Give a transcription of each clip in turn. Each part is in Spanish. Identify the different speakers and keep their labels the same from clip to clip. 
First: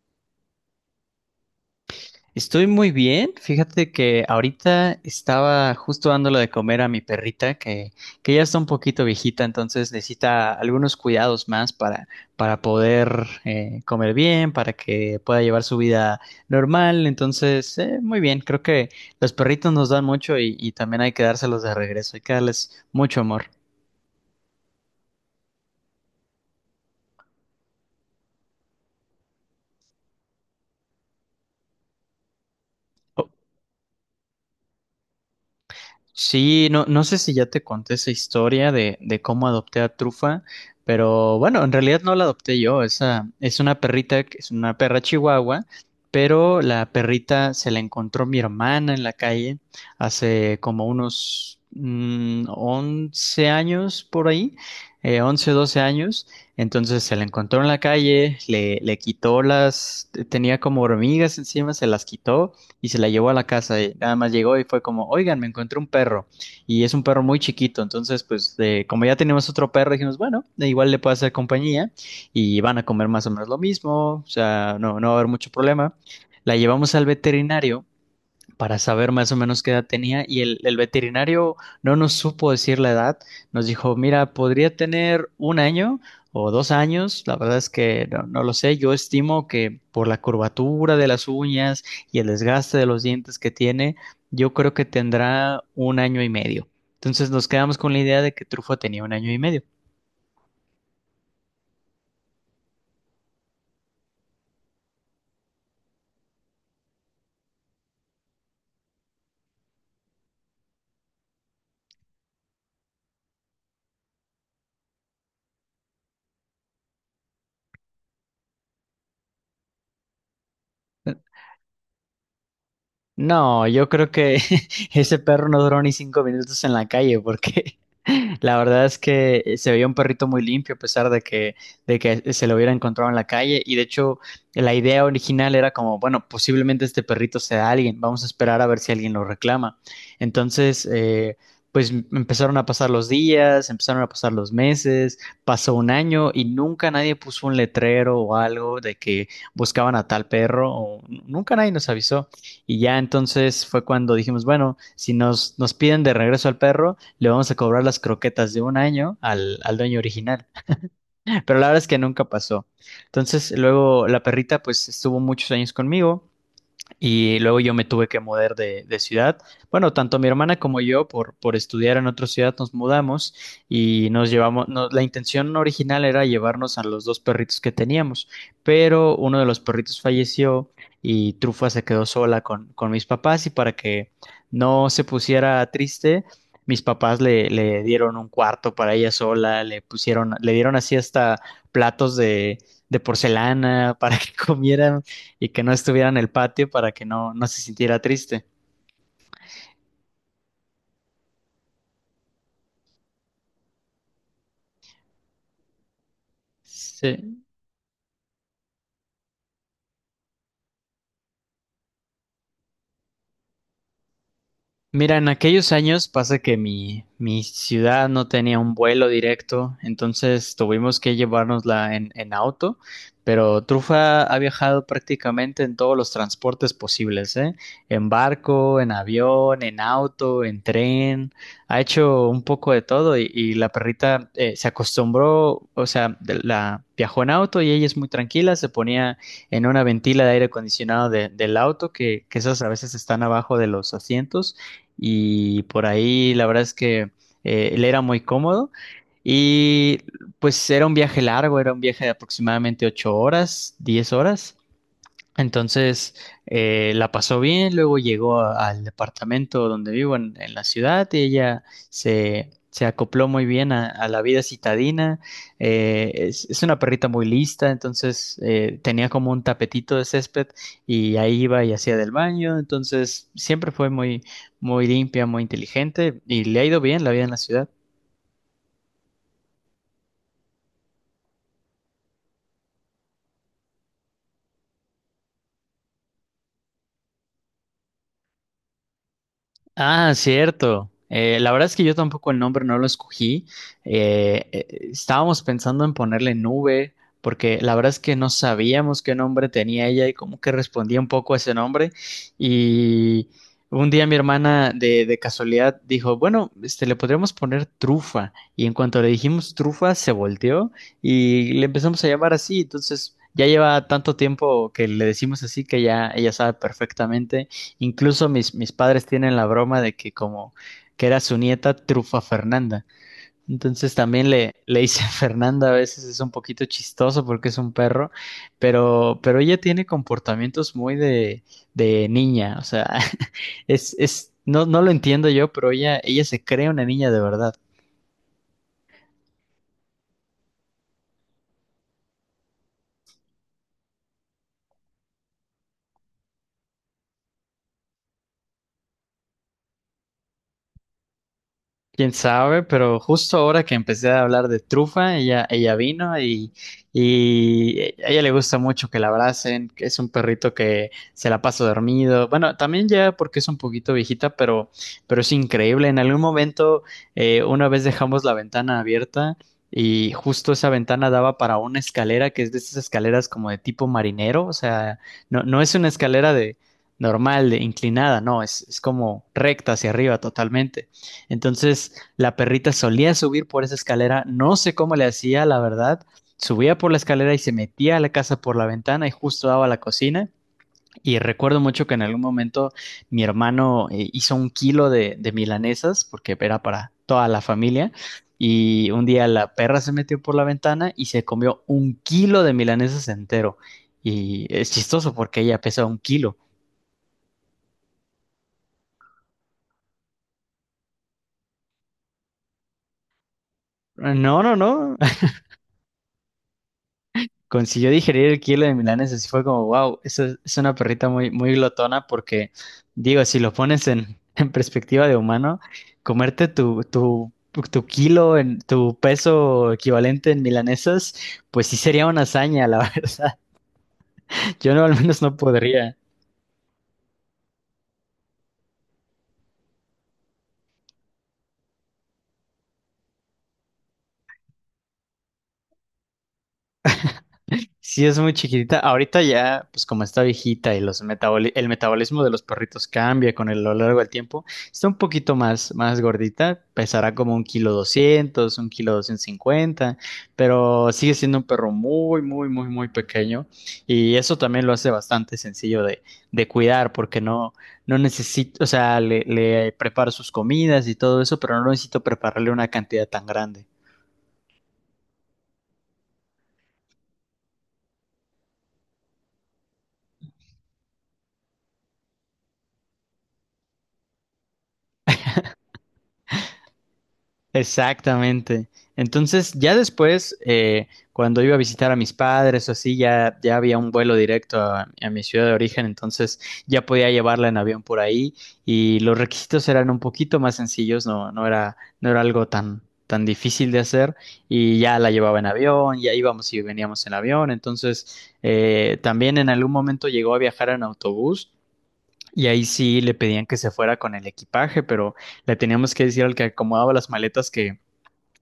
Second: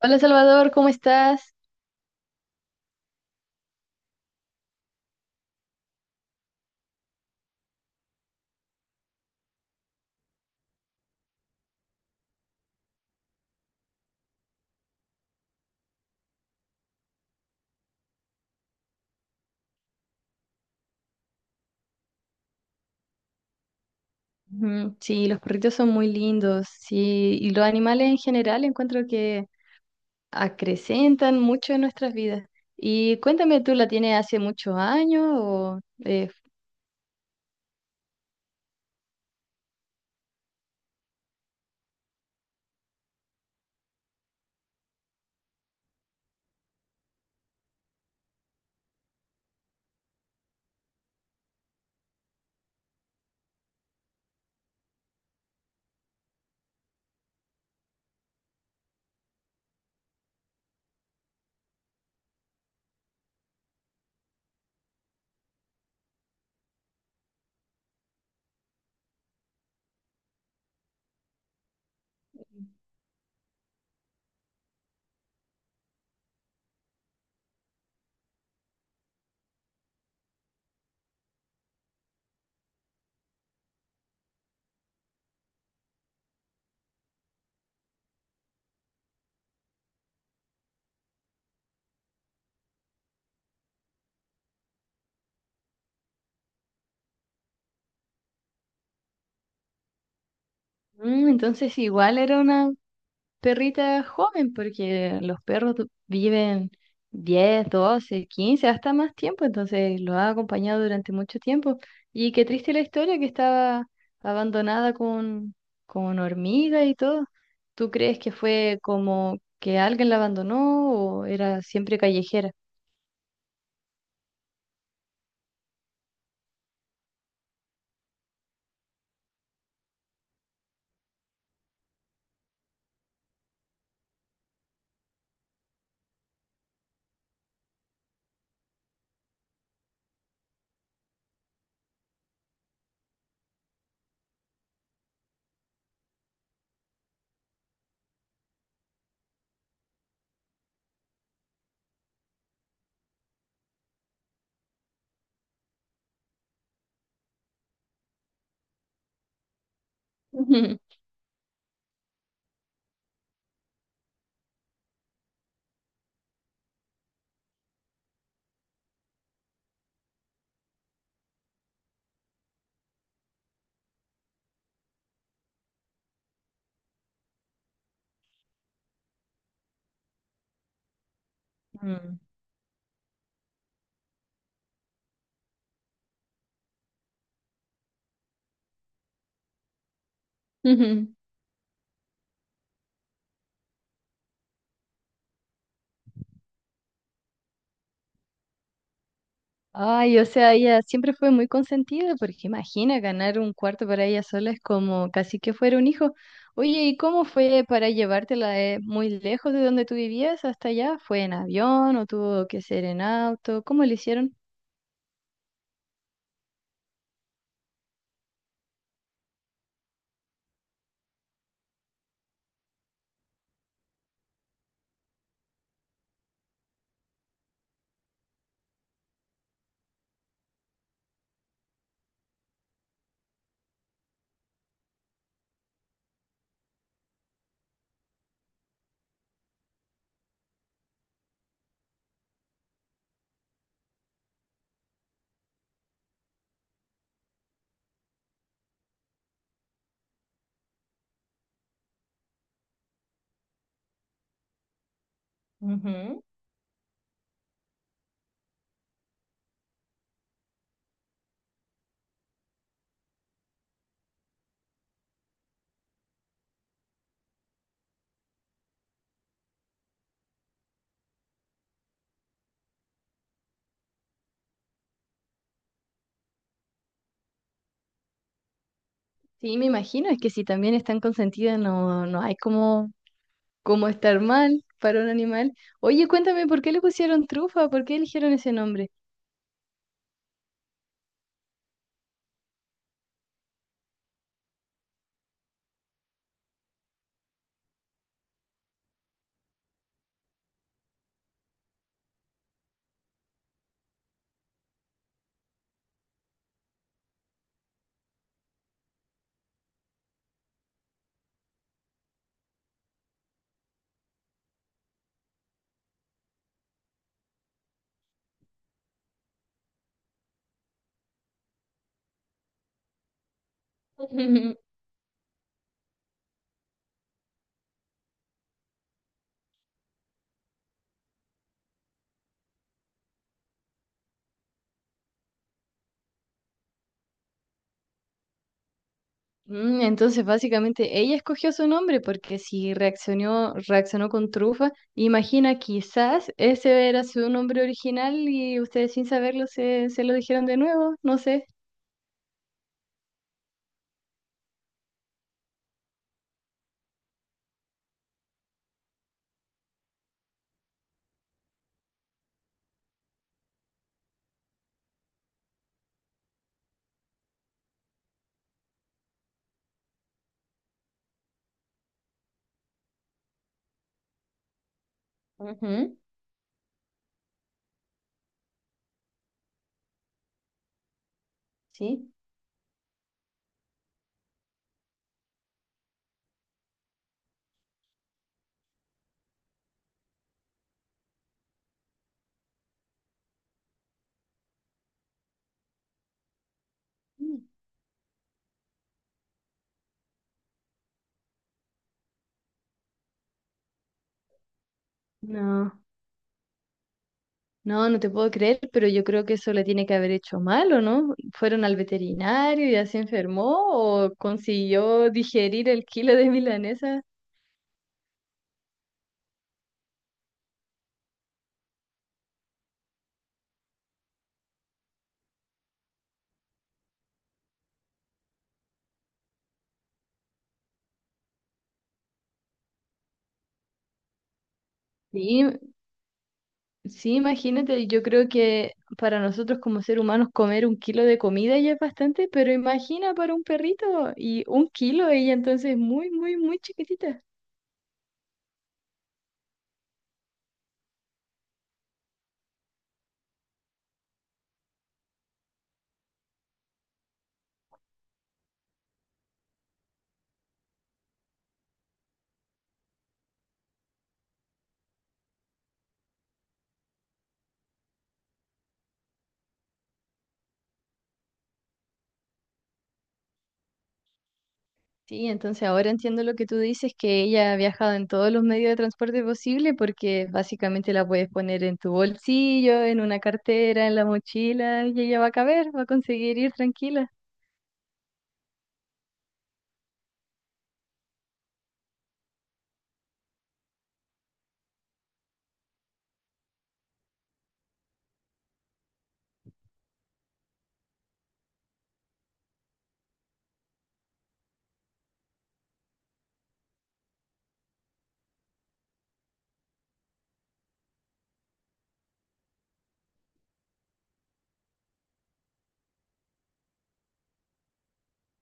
Speaker 1: Hola Salvador, ¿cómo estás?
Speaker 2: Estoy muy bien. Fíjate que ahorita estaba justo dándole de comer a mi perrita, que ya está un poquito viejita, entonces necesita algunos cuidados más para poder comer bien, para que pueda llevar su vida normal. Entonces, muy bien. Creo que los perritos nos dan mucho y también hay que dárselos de regreso, hay que darles mucho amor.
Speaker 1: Ujú, sí, los perritos son muy lindos, sí, y los animales en general encuentro que acrecentan mucho en nuestras vidas. Y cuéntame, ¿tú la tienes hace muchos años? O, eh,
Speaker 2: Sí, no, no sé si ya te conté esa historia de cómo adopté a Trufa, pero bueno, en realidad no la adopté yo, esa es una perrita, que es una perra chihuahua, pero la perrita se la encontró mi hermana en la calle hace como unos 11 años por ahí, 11, 12 años. Entonces se la encontró en la calle, le quitó las, tenía como hormigas encima, se las quitó y se la llevó a la casa. Y nada más llegó y fue como, oigan, me encontré un perro. Y es un perro muy chiquito. Entonces, pues, como ya tenemos otro perro, dijimos, bueno, igual le puedo hacer compañía y van a comer más o menos lo mismo. O sea, no, no va a haber mucho problema. La llevamos al veterinario para saber más o menos qué edad tenía y el veterinario no nos supo decir la edad, nos dijo, mira, podría tener un año o 2 años, la verdad es que no, no lo sé, yo estimo que por la curvatura de las uñas y el desgaste de los dientes que tiene, yo creo que tendrá un año y medio. Entonces nos quedamos con la idea de que Trufo tenía un año y medio.
Speaker 1: entonces igual era una perrita joven, porque los perros viven 10 12 15 hasta más tiempo, entonces lo ha acompañado durante mucho tiempo. Y qué triste la historia que estaba abandonada con hormigas y todo. ¿Tú crees que fue como que alguien la abandonó o era siempre callejera?
Speaker 2: No, yo creo que ese perro no duró ni 5 minutos en la calle porque la verdad es que se veía un perrito muy limpio a pesar de que se lo hubiera encontrado en la calle. Y de hecho la idea original era como, bueno, posiblemente este perrito sea alguien, vamos a esperar a ver si alguien lo reclama. Entonces, pues empezaron a pasar los días, empezaron a pasar los meses, pasó un año y nunca nadie puso un letrero o algo de que buscaban a tal perro o nunca nadie nos avisó. Y ya entonces fue cuando dijimos, bueno, si nos piden de regreso al perro, le vamos a cobrar las croquetas de un año al dueño original. Pero la verdad es que nunca pasó. Entonces luego la perrita pues estuvo muchos años conmigo y luego yo me tuve que mudar de ciudad. Bueno, tanto mi hermana como yo, por estudiar en otra ciudad, nos mudamos y nos llevamos. La intención original era llevarnos a los dos perritos que teníamos, pero uno de los perritos falleció y Trufa se quedó
Speaker 1: Mm.
Speaker 2: sola con mis papás. Y para que no se pusiera triste, mis papás le dieron un cuarto para ella sola, le pusieron, le dieron así hasta platos de porcelana para que comiera y que no estuviera en el patio para que no, no se sintiera triste.
Speaker 1: Ay, o sea, ella siempre fue muy consentida, porque imagina ganar un cuarto para ella sola es como casi que fuera un hijo. Oye, ¿y cómo
Speaker 2: Sí,
Speaker 1: fue para llevártela muy lejos de donde tú vivías hasta allá? ¿Fue en avión o tuvo que ser en auto? ¿Cómo lo hicieron?
Speaker 2: mira, en aquellos años pasa que mi ciudad no tenía un vuelo directo, entonces tuvimos que llevárnosla en auto, pero Trufa ha viajado prácticamente en todos los transportes posibles, ¿eh? En barco, en avión, en auto, en tren, ha hecho un poco de todo y la perrita se acostumbró, o sea, la viajó en auto y ella es muy tranquila, se ponía en una ventila de aire acondicionado del auto, que esas a veces están abajo de los asientos y por ahí la verdad es que él era muy cómodo y pues era un viaje largo, era un viaje de aproximadamente 8 horas, 10 horas. Entonces
Speaker 1: Ujú.
Speaker 2: la pasó bien, luego llegó al departamento donde vivo en la ciudad y ella se acopló muy bien a la vida citadina. Es una perrita muy lista, entonces tenía como un tapetito de césped y ahí iba y hacía del baño, entonces siempre fue muy, muy limpia, muy inteligente y le ha ido bien la vida en la ciudad.
Speaker 1: Sí, me imagino, es que si también están consentidas no, no hay como estar mal para un animal. Oye, cuéntame, ¿por qué le pusieron trufa? ¿Por qué eligieron ese nombre?
Speaker 2: Ah, cierto. La verdad es que yo tampoco el nombre no lo escogí. Eh, eh, Estábamos pensando en ponerle nube, porque la verdad es que no sabíamos qué nombre tenía ella y como que respondía un poco a ese nombre. Y un día mi hermana de casualidad dijo, bueno, este, le podríamos poner trufa. Y en cuanto le dijimos trufa, se volteó y le empezamos a llamar así. Entonces ya lleva tanto tiempo que le decimos así que ya ella sabe perfectamente. Incluso mis padres tienen la broma de que como que era su nieta Trufa Fernanda. Entonces también le, le hice Fernanda, a veces es un poquito chistoso porque es un perro, pero ella tiene comportamientos muy de niña, o sea, es, no, no lo entiendo yo, pero ella se cree una niña de verdad.
Speaker 1: Mm, entonces, básicamente, ella escogió su nombre porque si reaccionó, reaccionó con trufa, imagina, quizás ese era su nombre original y ustedes sin saberlo se lo dijeron de nuevo, no sé.
Speaker 2: Quién sabe, pero justo ahora que empecé a hablar de trufa, ella vino y a ella le gusta mucho que la abracen, que es un perrito que se la pasa dormido. Bueno, también ya porque es un poquito viejita, pero es increíble. En algún momento, una vez dejamos la ventana abierta y justo esa ventana daba para una escalera que es de esas escaleras como de tipo marinero, o sea, no, no es una
Speaker 1: Ujú,
Speaker 2: escalera de normal, de inclinada, no, es como recta hacia arriba totalmente. Entonces,
Speaker 1: sí.
Speaker 2: la perrita solía subir por esa escalera, no sé cómo le hacía, la verdad. Subía por la escalera y se metía a la casa por la ventana y justo daba a la cocina. Y recuerdo mucho que en algún momento mi hermano hizo 1 kilo de milanesas, porque era para toda la
Speaker 1: Mm.
Speaker 2: familia. Y un día la perra se metió por la ventana y se comió 1 kilo de milanesas entero. Y es chistoso porque ella
Speaker 1: No,
Speaker 2: pesa 1 kilo.
Speaker 1: no, no te puedo creer, pero yo creo que eso le tiene que haber hecho mal, ¿o no? ¿Fueron al veterinario y ya se enfermó o
Speaker 2: No, no, no.
Speaker 1: consiguió digerir el kilo de milanesa?
Speaker 2: Consiguió digerir el kilo de milanesa, así fue como, wow, eso es una perrita muy, muy glotona porque, digo, si lo pones en, en perspectiva de humano, comerte tu, tu kilo, en, tu peso equivalente en milanesas, pues sí sería una hazaña, la verdad. Yo no, al menos no
Speaker 1: Sí,
Speaker 2: podría.
Speaker 1: sí, imagínate, yo creo que para nosotros como seres humanos comer un kilo de comida ya es bastante, pero imagina para un perrito y un kilo ella entonces es muy, muy, muy chiquitita.
Speaker 2: Sí, es muy chiquitita. Ahorita ya, pues como está viejita y los el metabolismo de los perritos cambia a lo largo del tiempo, está un poquito más gordita, pesará como un kilo doscientos cincuenta, pero sigue siendo un perro muy, muy, muy, muy pequeño y eso también lo hace bastante sencillo de cuidar porque no, no necesito, o sea, le preparo sus comidas y todo eso, pero no necesito prepararle una cantidad tan grande.
Speaker 1: Sí, entonces ahora entiendo lo que tú dices, que ella ha viajado en todos los medios de transporte posible porque básicamente la puedes poner en tu bolsillo, en una cartera, en la mochila y ella va a caber, va a conseguir ir tranquila.
Speaker 2: Exactamente. Entonces, ya después, cuando iba a visitar a mis padres o así, ya había un vuelo directo a mi ciudad de origen, entonces ya podía llevarla en avión por ahí y los requisitos eran un poquito más sencillos, no, no era algo tan difícil de hacer y ya la llevaba en avión, ya íbamos y veníamos en avión, entonces también en algún momento llegó a viajar en autobús. Y ahí sí le pedían que se fuera con el equipaje, pero le teníamos que decir al que acomodaba las maletas que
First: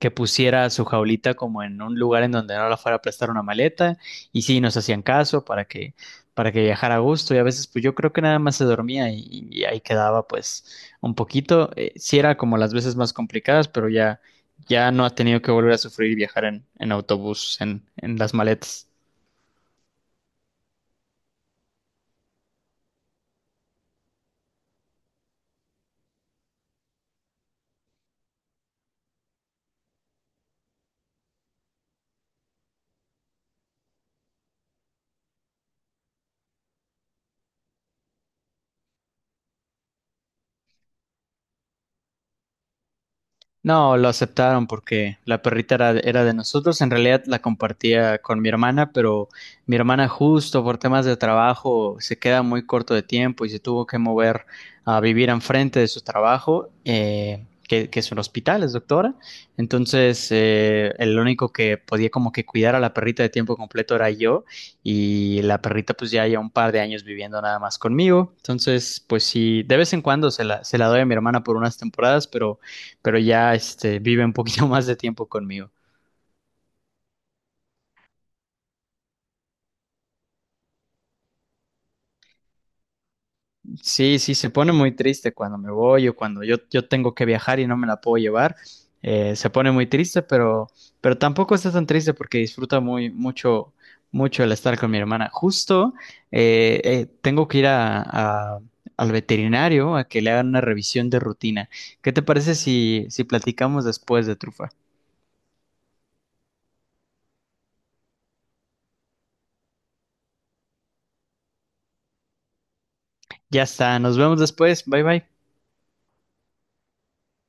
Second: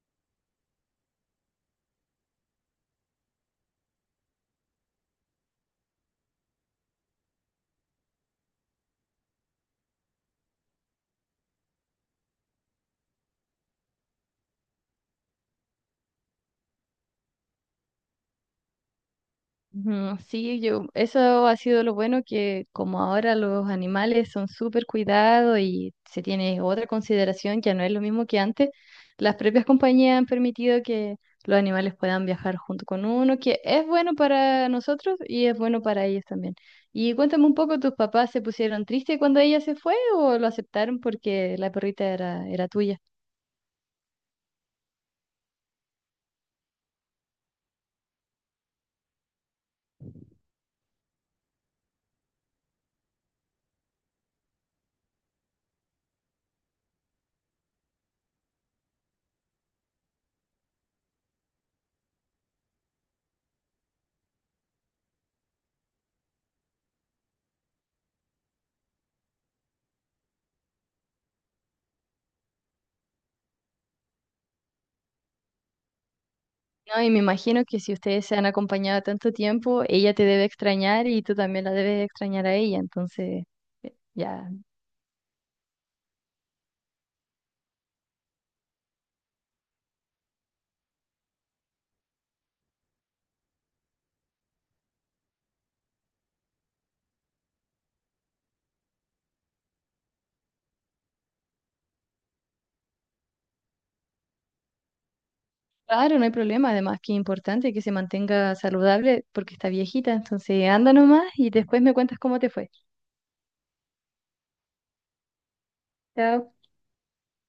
Speaker 2: que pusiera su jaulita como en un lugar en donde no la fuera a prestar una maleta y sí nos hacían caso para que viajara a gusto y a veces pues yo creo que nada más se dormía y ahí quedaba pues un poquito. Sí era como las veces más complicadas pero ya no ha tenido que volver a sufrir viajar en autobús en las maletas.
Speaker 1: Ujú, sí, yo, eso ha sido lo bueno que como ahora los animales son súper cuidados y se tiene otra consideración, ya no es lo mismo que antes, las propias compañías han permitido que los animales puedan viajar junto con uno, que es bueno para nosotros y es bueno para ellos también. Y cuéntame un poco, ¿tus papás se pusieron tristes cuando ella se fue o lo aceptaron porque la perrita era tuya?
Speaker 2: No, lo aceptaron porque la perrita era de nosotros. En realidad la compartía con mi hermana, pero mi hermana justo por temas de trabajo se queda muy corto de tiempo y se tuvo que mover a vivir enfrente de su trabajo, que es un hospital, es doctora. Entonces, el único que podía como que cuidar a la perrita de tiempo completo era yo y la perrita pues ya lleva un par de años viviendo nada más conmigo. Entonces, pues sí, de vez en cuando se la doy a mi hermana por unas temporadas, pero ya este, vive un poquito más de tiempo conmigo.
Speaker 1: No, y me imagino que si ustedes se han acompañado tanto tiempo, ella te debe extrañar y tú también la debes extrañar a ella. Entonces, eh,
Speaker 2: Sí, sí,
Speaker 1: ya,
Speaker 2: se pone muy triste cuando me voy o cuando yo tengo que viajar y no me la puedo llevar. Se pone muy triste, pero tampoco está tan triste porque disfruta muy, mucho, mucho el estar con mi hermana. Justo tengo que ir al veterinario a que le hagan una revisión de rutina. ¿Qué te parece si platicamos después de Trufa?
Speaker 1: claro, no hay problema. Además, que es importante que se mantenga saludable porque está viejita. Entonces, anda nomás y después me cuentas cómo te fue.
Speaker 2: Ya está, nos vemos después. Bye bye.
Speaker 1: Chao.